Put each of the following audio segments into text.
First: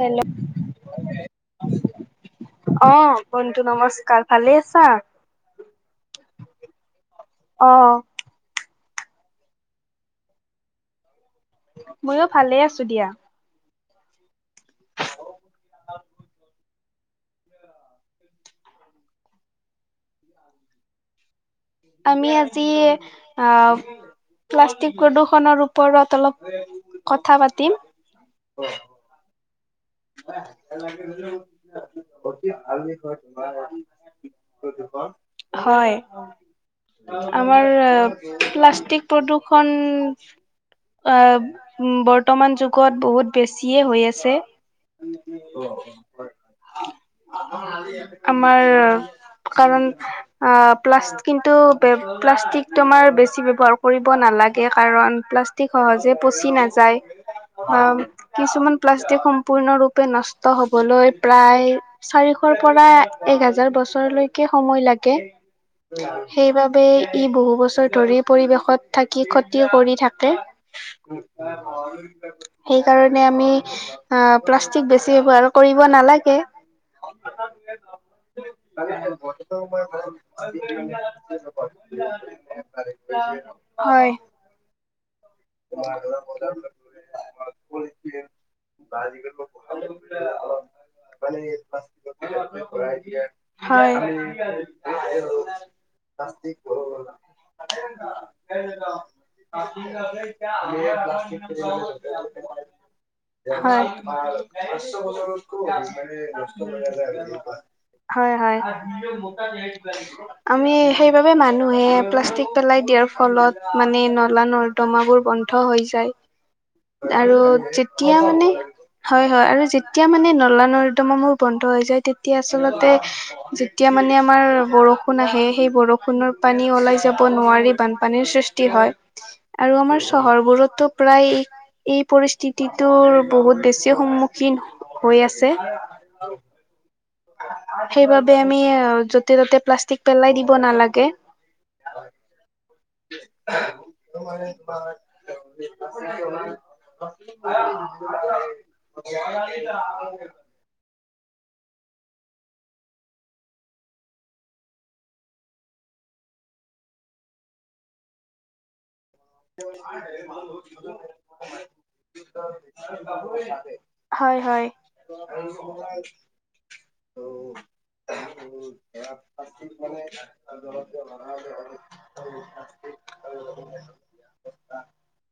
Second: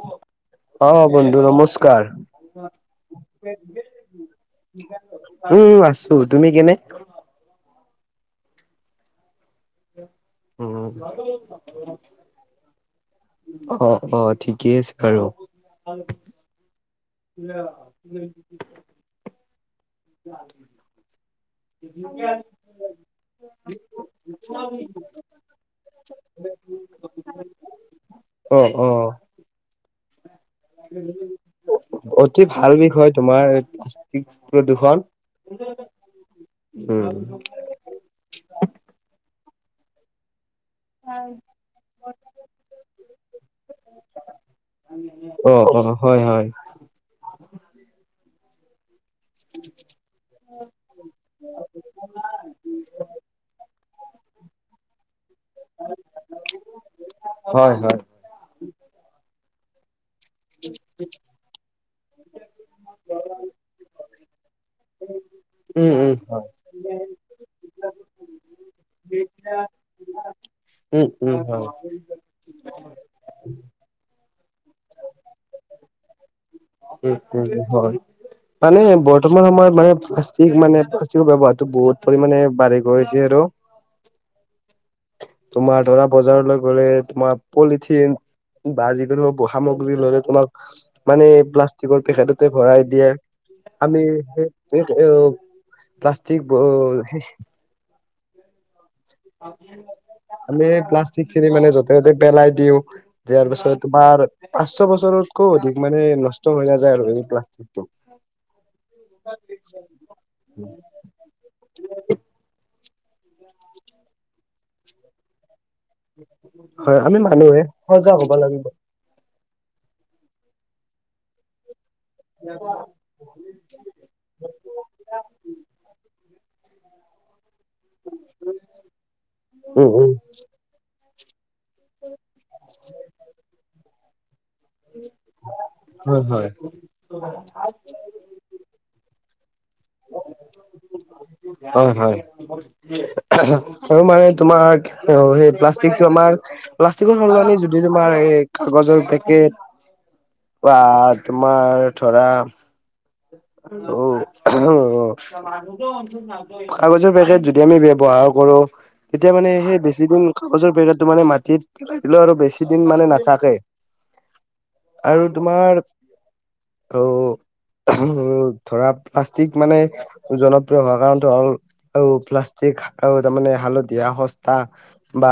Hello অ' বন্ধু নমস্কাৰ। অ বন্ধু নমস্কাৰ, ভালে আছা? উম উম আছোঁ, তুমি কেনে? অ উম। ময়ো ভালে আছো দিয়া। অঁ অঁ ঠিকেই আছে বাৰু। [inaudible] আমি আজি আহ প্লাষ্টিক প্ৰদূৰ্ষনৰ ওপৰত অলপ কথা পাতিম। অ অ [inaudible] অতি ভাল বিষয় তোমাৰ প্লাষ্টিক প্ৰদূষণ। হয় উম আমাৰ আ প্লাষ্টিক প্ৰদূষণ আব বৰ্তমান যুগত বহুত বেছিয়ে হৈ আছে। অঁ অঁ হয় হয়। আমাৰ কাৰণ আহ প্লাষ্ট কিন্তু প্লাষ্টিকটো আমাৰ বেছি ব্যৱহাৰ কৰিব নালাগে কাৰণ প্লাছ টিক সহজে পচি নাযায়। হয় আ হয়। কিছুমান প্লাষ্টিক সম্পূৰ্ণৰূপে নষ্ট ট হবলৈ প্ৰায়, চাৰিশৰ পৰা এক হাজাৰ বছৰৰ লৈকে সময় লাগে। উম উম হয় সেইবাবে ই বহু বছৰ ধৰি পৰিৱেশত থাকি ক্ষতি কৰি থাকে। উম উম হয় সেইকাৰণে আমি আ প্লাষ্টিক বেছি ব্যৱহাৰ কৰিব নালাগে। উম উম হয় মানে বৰ্তমান সময়ত মানে প্লাষ্টিক মানে প্লাষ্টিকৰ ব্যৱহাৰটো বহুত পৰিমাণে বাঢ়ি গৈছে আৰু। হয়। তোমাৰ ধৰা বজৰলৈ গ'লে তোমাৰ পলিথিন বা যিকোনো সামগ্ৰী ললে তোমাক মানে প্লাষ্টিকৰ পেকেটতে ভৰাই দিয়ে। আমি হয়। প্লাষ্টিক ব হি [inaudible] আমি প্লাষ্টিক খিনি মানে যতে ততে পেলাই দিওঁ। দিয়াৰ পিছত হয় তোমাৰ পাঁচশ বছৰতকৈও অধিক মানে নষ্ট হৈ নাযায় আৰু এই প্লাষ্টিকটো। হয় হয় আমি সেই সেইবাবে মানুহে প্লাষ্টিক পেলাই দিয়াৰ ফলত মানে নলা নৰ্দমাবোৰ বন্ধ হৈ যায় হয় আমি আৰু মানুহে যেতিয়া সজাগ হ'ব মানে লাগিব। হয় হয় আৰু যেতিয়া মানে নলা নৰ্দমাবোৰ বন্ধ হৈ যায়, তেতিয়া আচলতে যেতিয়া মানে আমাৰ বৰষুণ আহে সেই বৰষুণৰ পানী ওলাই যাব নোৱাৰি বানপানীৰ সৃষ্টি হয়, আৰু উম আমাৰ উম চহৰবোৰতো প্ৰায় এই পৰিস্থিতি টোৰ বহুত বেছি সন্মুখীন হৈ আছে। হয় হয়। সেইবাবে আমি এ য'তে ততে প্লাষ্টিক পেলাই দিব নালাগে। হয় হয়। আৰু মানে তোমাৰ, সেই প্লাষ্টিকটো আমাৰ প্লাষ্টিকৰ সলনী যদি তোমাৰ এই কাগজৰ পেকেট [inaudible] বা তোমাৰ ধৰা [unintelligible] কাগজৰ পেকেট যদি আমি ব্যৱহাৰ কৰো। তেতিয়া মানে সেই বেছি দিন কাগজৰ পেকেটটো মানে মাটিত থাকিলো আৰু বেছি দিন মানে নাথাকে। হয় হয়। আৰু তোমাৰ উম ধৰা প্লাষ্টিক মানে - জনপ্ৰিয় হোৱা কাৰণটো হল, আৰু প্লাষ্টিক আহ তাৰমানে হালধীয়া। সস্তা বা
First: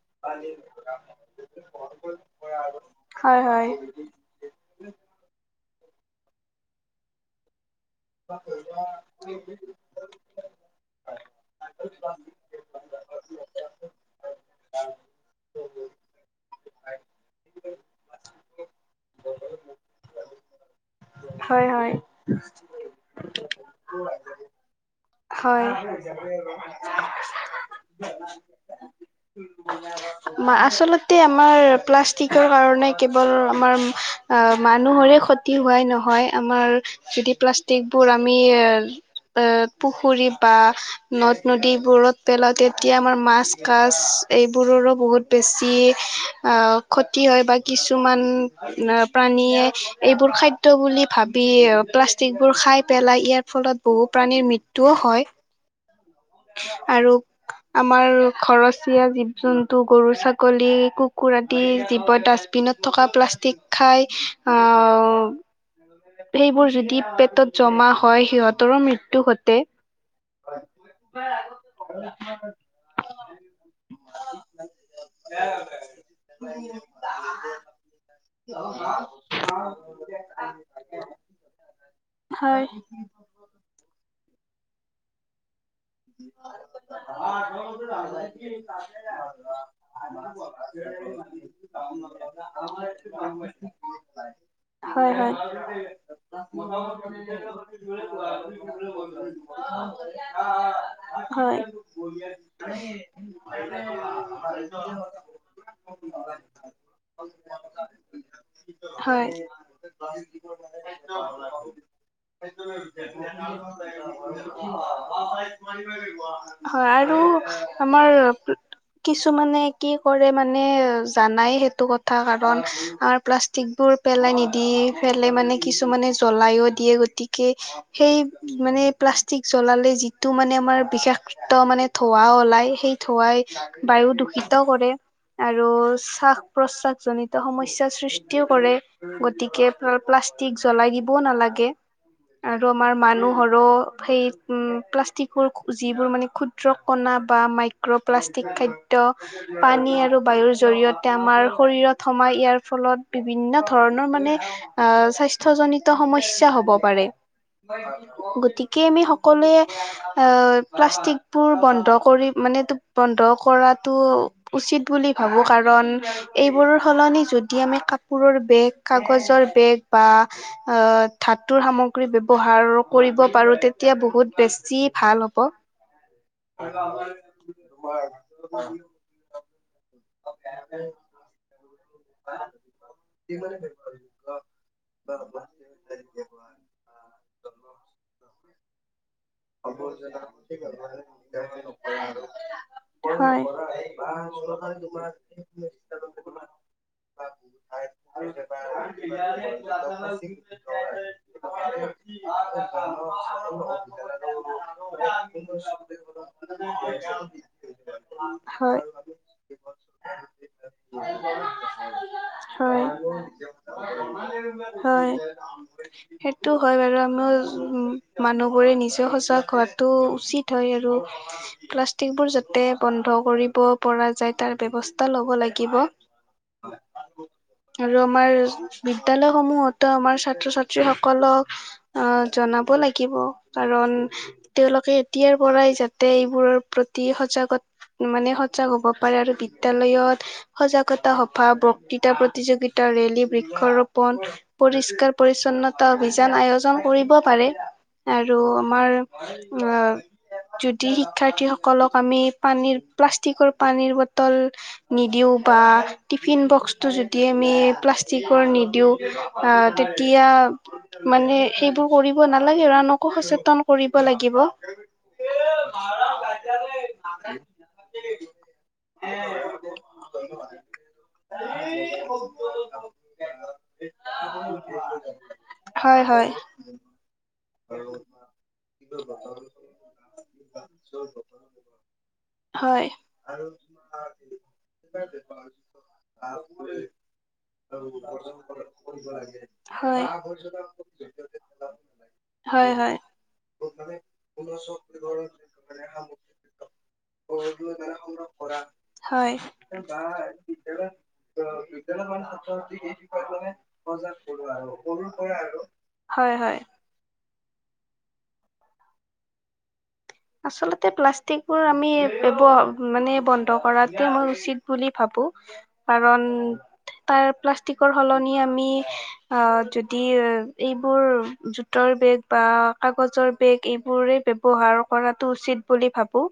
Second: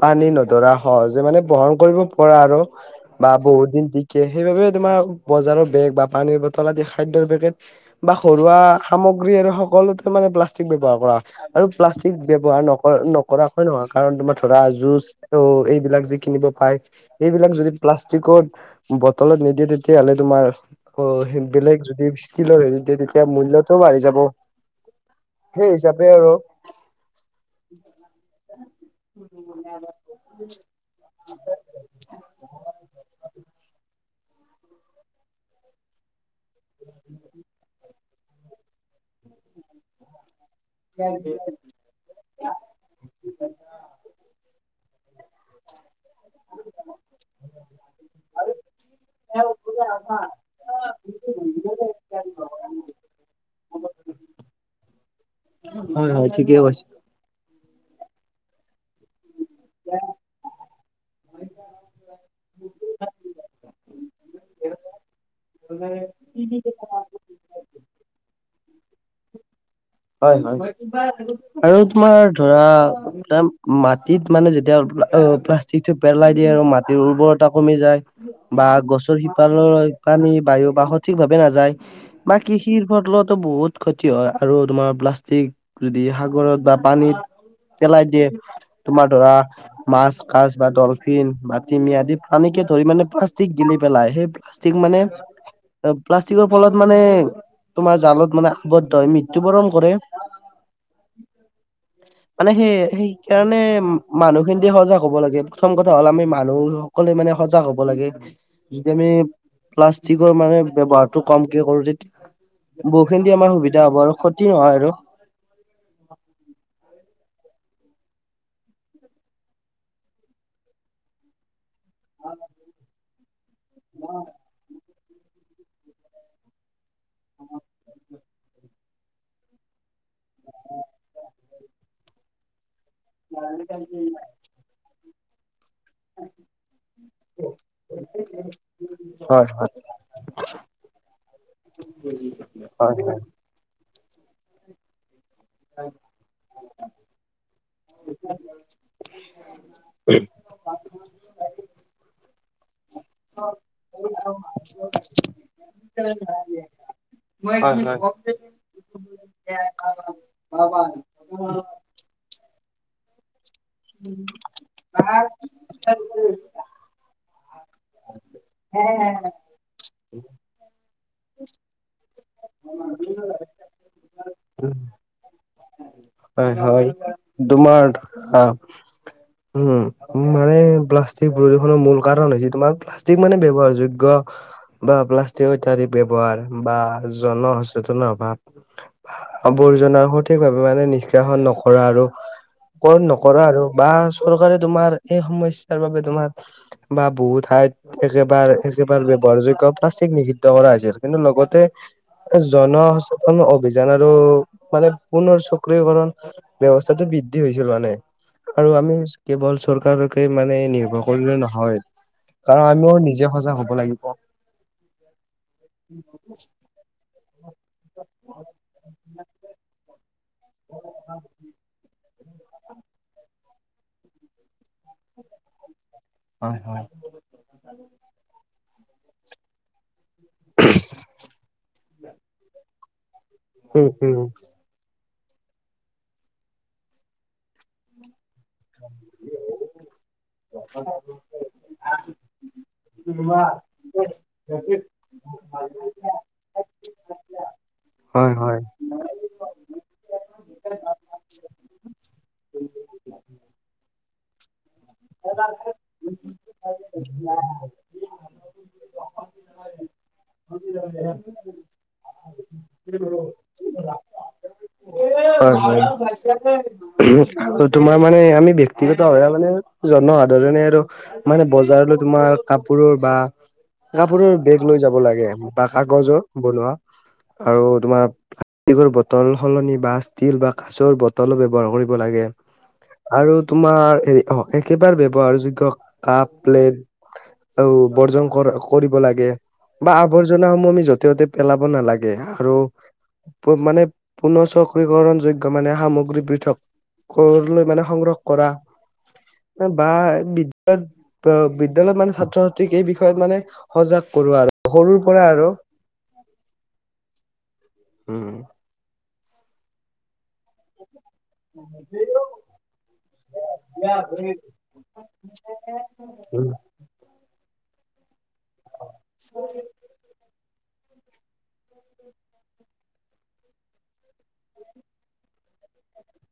পানী নধৰা সহজে মানে বহন কৰিব পৰা আৰু - বা হয় বহুত হয় দিন টি কে, সেইবাবেই তোমাৰ বজাৰৰ বেগ বা পানীৰ বটল আদি খাদ্যৰ পেকেট - বা ঘৰুৱা সামগ্ৰী আৰু সকলোতে মানে প্লাষ্টিক ব্যৱহাৰ কৰা - আৰু প্লাষ্টিক ব্যৱহাৰ নক নকৰাকৈ নহয় কাৰণ তোমাৰ ধৰা জোছ্ - আৰু এইবিলাক যে কিনিব পায়, সেইবিলাক যদি প্লাষ্টিকত - বটলত নিদিয়ে তেতিয়াহ'লে তোমাৰ - আকৌ সেই হয় বেলেগ হয় যদি ষ্টীলৰ হেৰিত দিয়ে তেতিয়া মূল্যটো বাঢ়ি যাব। সেই হয়। হিচাপে আৰু আচলতে আমাৰ প্লাষ্টিকৰ কাৰণে কেৱল আমাৰ - আ মানুহৰে ক্ষতি হোৱাই নহয়। আমাৰ যদি প্লাষ্টিকবোৰ আমি এ পুখুৰীত বা - নদ নদীবোৰত পেলাও তেতিয়া আমাৰ মাছ কাছ - এইবোৰৰো বহুত বেছি ক্ষতি হয় বা কিছুমান - প্ৰাণীয়ে এইবোৰ খাদ্য বুলি ভাবি প্লাষ্টিক বোৰ খাই পেলাই ইয়াৰ ফলত - বহু প্ৰাণীৰ মৃত্যুও হয়। হয় হয় ঠিকেই কৈছে। আৰু আমাৰ ঘৰচীয়া জীৱ-জন্তু গৰু-ছাগলী কু কুৰ আদি জীৱ ডাষ্টবিনত থকা প্লাষ্টিক খাই অ - এইবোৰ যদি পেটত জমা হয় সিহঁতৰো মৃত্যু ঘটে। হয় হয় আৰু তোমাৰ ধৰা - এ মাটিত মানে যেতিয়া প্লাষ্টিকটো পেলাই দিয়ে আৰু মাটিৰ উৰ্বৰতা কমি যায়। বা গছৰ শিপাৰলৈ পানী বায়ু বা সঠিক ভাৱে নাযায়। বা হয় কৃষিৰ ফলতো বহুত ক্ষতি হয়। পআৰু তোমাৰ প্লাষ্টিক - যদি সাগৰত বা পানীত - [unintelligible] টিমি আদি পানীকে ধৰি মানে প্লাষ্টিক গিলি পেলাই, সেই প্লাষ্টিক মানে - হয় হয় প্লাষ্টিকৰ ফলত মানে তোমাৰ জালত মানে আৱদ্ধ হৈ মৃ ত্যু বৰণ কৰে। হয়। মানে সেই সেই কাৰণে মানুহখিনিতে সজাগ হ'ব লাগে, প্ৰথম কথা হ'ল আমি মানুহ স কলে মানে সজাগ হ'ব লাগে। যদি আমি হয় - প্লাষ্টিকৰ মানে ব্যৱহাৰটো কমকে কৰো তেতিয়া বহুতখিনি আমাৰ সুবিধা হব আৰু। ক্ষতি নহয় আৰু। [unintelligible] আৰু আমাৰ কিছুমানে কি কৰে মানে জানাই সেই টো কথা কাৰণ আমাৰ প্লাষ্টিকবোৰ পেলাই নিদি - পেলে মানে কিছুমানে জ্বলাইও দিয়ে গতিকে সেই - মানে প্লাষ্টিক জ্বলালে যিটো মানে আমাৰ বিষাক্ত মানে ধোৱা ওলাই সেই - ধোৱাই বায়ু দূষিত কৰে। আৰু শ্বাস প্ৰশ্বাস - জনিত সমস্যাৰ সৃষ্টিও কৰে, হয় গতিকে হয় প্লাষ্টিক জ্বলাই দিবও নালাগে। আৰু হয় আমাৰ মানুহৰো সেই উম প্লাষ্টিকৰ যিবোৰ মানে ক্ষুদ্ৰ কণা বা মাইক্ৰ'প্লাষ্টিক খাদ্য, পানী আৰু বায়ুৰ জৰিয়তে আমাৰ শৰীৰত সমাই ইয়াৰ ফলত বিভিন্ন ধৰণৰ মানে, [inaudible] স্বাস্থজনিত সমস্যা হ'ব পাৰে। হয় হয় হয় গতিকে আমি সকলোৱে অ প্লাষ্টিক বোৰ বন্ধ কৰি মানে বন্ধ কৰাতটো, উচিত বুলি ভাবোঁ, কাৰণ এইবোৰৰ সলনি যদি আমি কাপোৰৰ বেগ কাগজৰ বেগ বা ধাতুৰ অ সামগ্ৰী ব্যৱহা ৰ আৰু কৰিব পাৰোঁ তেতিয়া বহুত বেছি ভাল হ'ব। হয় হয় তোমাৰ আ উম, মানে প্লাষ্টিক প্ৰদূষণে মূ ল কাৰণ হৈছে তোমাৰ প্লাষ্টিক মানে ব্যৱহাৰ যোগ্য বা প্লাষ্টিক ইত্যাদি ব্যৱহাৰ বা জন সচেতনৰ অভাৱ। আবৰ্জনাৰ বোৰ সঠিক ভাৱে মানে নিষ্কাশন নকৰা আৰু। কৰ হয়। নকৰা আৰু বা চৰকাৰে তোমাৰ সেই সমস্যাৰ বাবে তোমাৰ বা বহু ঠাইত একেবাৰ একেবাৰে ব্যৱহাৰ যোগ্য প্লাষ্টিক নিষিদ্ধ কৰা হৈছিল, কিন্তু লগতে জনসচেতন অভিযান আৰু মানে পুনৰ সক্ৰিয়কৰণ ব্যৱস্থাটো বৃদ্ধি হৈছে মানে। আৰু হয়। আমি কেৱল চৰকাৰকে মানে নিৰ্ভৰ কৰিলে নহয়। কাৰণ হয়। আমিও নিজে সজাগ হ'ব লাগিব। হয়, সেইটো হয় বাৰু আমিও মানুহবোৰে নিজে সজাগ হোৱাতটো উচিত হয় আৰু পালাচ এই বোৰ যাতে বন্ধ কৰিব পৰা যায় তাৰ ব্যৱ স্থা লব লাগিব। হয় হয়। আৰু আমাৰ বিদ্যয়ালয় সমূহতো আমাৰ ছাত্ৰ ছাত্ৰীসকলক আ জনাব লাগিব, উম কাৰণ উম তেওঁলোকে এতিয়াৰ পৰাই যাতে এইবোৰৰ প্ৰতি সজাগ মানে সজাগ হ'ব পাৰে আৰু বিদ্যালয়ত। সজাগতা সভা, বক্তৃতা প্ৰতিযোগিতা ৰেলী বৃক্ষ ৰোপণ পৰিষ্কাৰ পৰিচ্ছন্নতা অভিযান আয়োজন কৰিব পাৰে। হয় আৰু হয়। আমাৰ আঁ যদি শিক্ষাৰ্থীসকলক আমি পানীৰ প্লাষ্টিকৰ পানীৰ বটল নিদিওঁ বা টিফিন বক্সটো যদি আমি প্লাষ্টিকৰ নিদিওঁ অঁ তেতিয়া মানে সেইবোৰ কৰিব নালাগে ৰানক সচেতন কৰিব লাগিব। হয় হয়। তোমাৰ মানে আমি ব্যক্তিগত হ মানে জনসাধাৰণে মনে বজাৰলৈ তোমাৰ কাপোৰৰ বা আপুনি বেগ লৈ যাব লাগে বা হয় কাগজৰ হয় বনোৱা। আৰু তোমাৰ এই বোৰ বটল সলনি বা ষ্টীল বা কাচৰ বটল ব্যৱহাৰ কৰিব লাগে। হয় আৰু তোমাৰ হেৰি একেবাৰে ব্যৱহাৰযোগ্য কাপ প্লেট আৰু বৰ্জন কৰ কৰিব লাগে বা হয় আৱৰ্জাসমূহ আমি যতে ততে পেল পাব নালাগে আৰু হয় হয় মানে পোন্ধৰশ গ্ৰহণ যোগ্য মানে সামগ্ৰী পৃথক ঘৰলৈ মানে সংগ্ৰহ কৰা হয়। বা বিদ্যালয়ত বিদ্যালয়ত মানে ছাত্ৰ-ছাত্ৰীক এই বিষয়ত মানে সজাগ কৰো আৰু সৰুৰ পৰা আৰু। হয় হয়। উ উ। আচলতে প্লাষ্টিকবোৰ আমি ব্যৱ মানে বন্ধ কৰাটো মই উচিত বুলি ভাবো। কাৰণ [inaudible] তাৰ প্লাষ্টিকৰ সলনি আমি আ য যদি এইবোৰ জোতৰ বেগ বা কাগজৰ বেগ এইবোৰে ব্যৱহাৰ কৰাটো উচিত বুলি ভাবো।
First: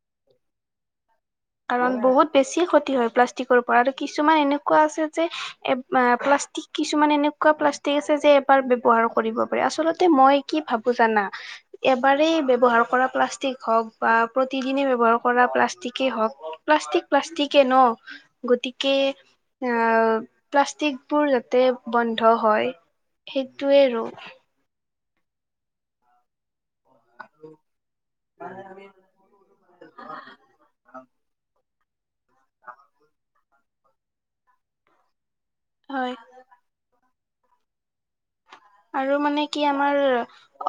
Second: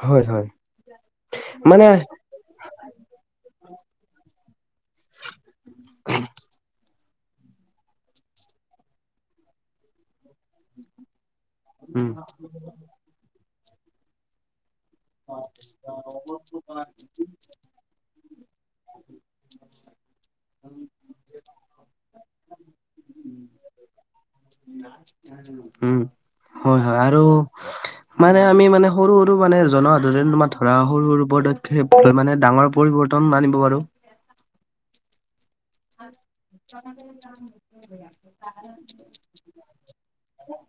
হয় হয়। মানে কাৰণ বহুত বেছি ক্ষতি হয় প্লাষ্টিকৰ পৰা আৰু কিছুমান এনেকুৱা আছে যে এ প্লাষ্টিক কিছুমান এনেকুৱা প্লাষ্টিক আছে যে এবাৰ ব্যাবহাৰ কৰিব পাৰি। আচলতে মই কি ভাবো জানা উম এবাৰেই ব্যাৱহাৰ কৰা প্লাষ্টিক হওঁক বা প্ৰতিদিনে ব্যাৱহাৰ কৰা প্লাষ্টিকেই হওঁক প্লাষ্টিক প্লাষ্টিকে ন'। গতিকে আ প্লাষ্টিকবোৰ যাতে বন্ধ হয় সেইটোৱে আৰু। উম হয় হয় আৰু মানে আমি মানে সৰু সৰু মানে জনসাধাৰণে তোমাৰ ধৰা সৰু সৰু পদক্ষেপ লৈ মানে ডাঙৰ পৰিবৰ্তন আনিব পাৰোঁ। হয় [unintelligible] আৰু মানে কি আমাৰ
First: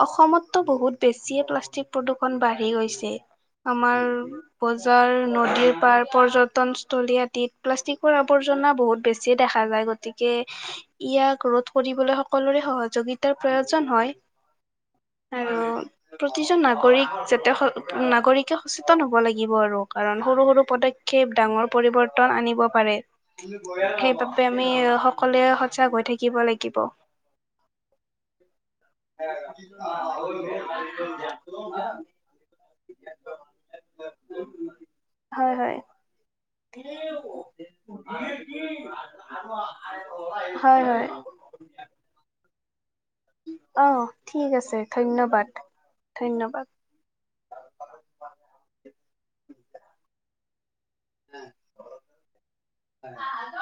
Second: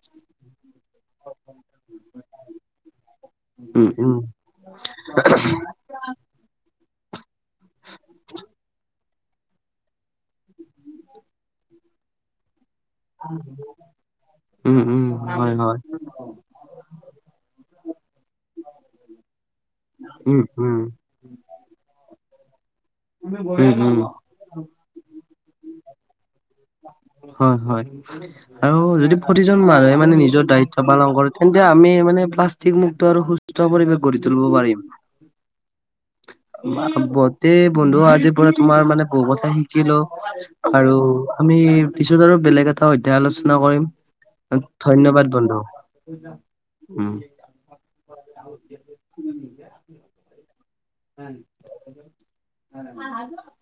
অসমতো বহুত বেছিয়ে প্লাষ্টিক প্ৰদূৰষণ বাঢ়ি গৈছে। উম আমাৰ উম বজাৰ, নদীৰ পাৰ, পৰ্যটন তলি আদিত প্লাষ্টিকৰ আৱৰ্জনা বহুত বেছি দেখা যায় গতিকে ইয়াক ৰোধ কৰিবলৈ সকলোৰে সহযোগিতাৰ প্ৰয়োজন হয়। উম হু হয় আৰু হয়। প্ৰতিজন নাগৰিক যাতে নাগৰিকে সচেতন হ'ব লাগিব আৰু কাৰণ উম সৰু সৰু উম পদক্ষ ক্ষেপ ডাঙৰ পৰিৱৰ্তন আনিব পাৰে, উম উম সেই আমি সকলোৱে সচাগ হৈ থাকিব লাগিব। হয় হয়। আৰু যদি প্ৰতিজন মানুহে মানে নিজৰ দায়িত্ব পালন কৰে তেন্তে আমি মানে প্লাষ্টিক মুুক্ত আৰু সু সুস্থ্য পৰিৱেশ গঢ়ি তুলিব পাৰিম। হয় হয়। গোটেই বন্ধু আজিৰ পৰা তোমাৰ বহুত কথা শিকিলোঁ হয় হয়। আমি পিছত আৰু বেলেগ এট তা অধ্যাই আলোচনা কৰিম। অ ঠিক আছে ধন্যবাদ বন্ধু ধন্যবাদ উম। [unintelligible]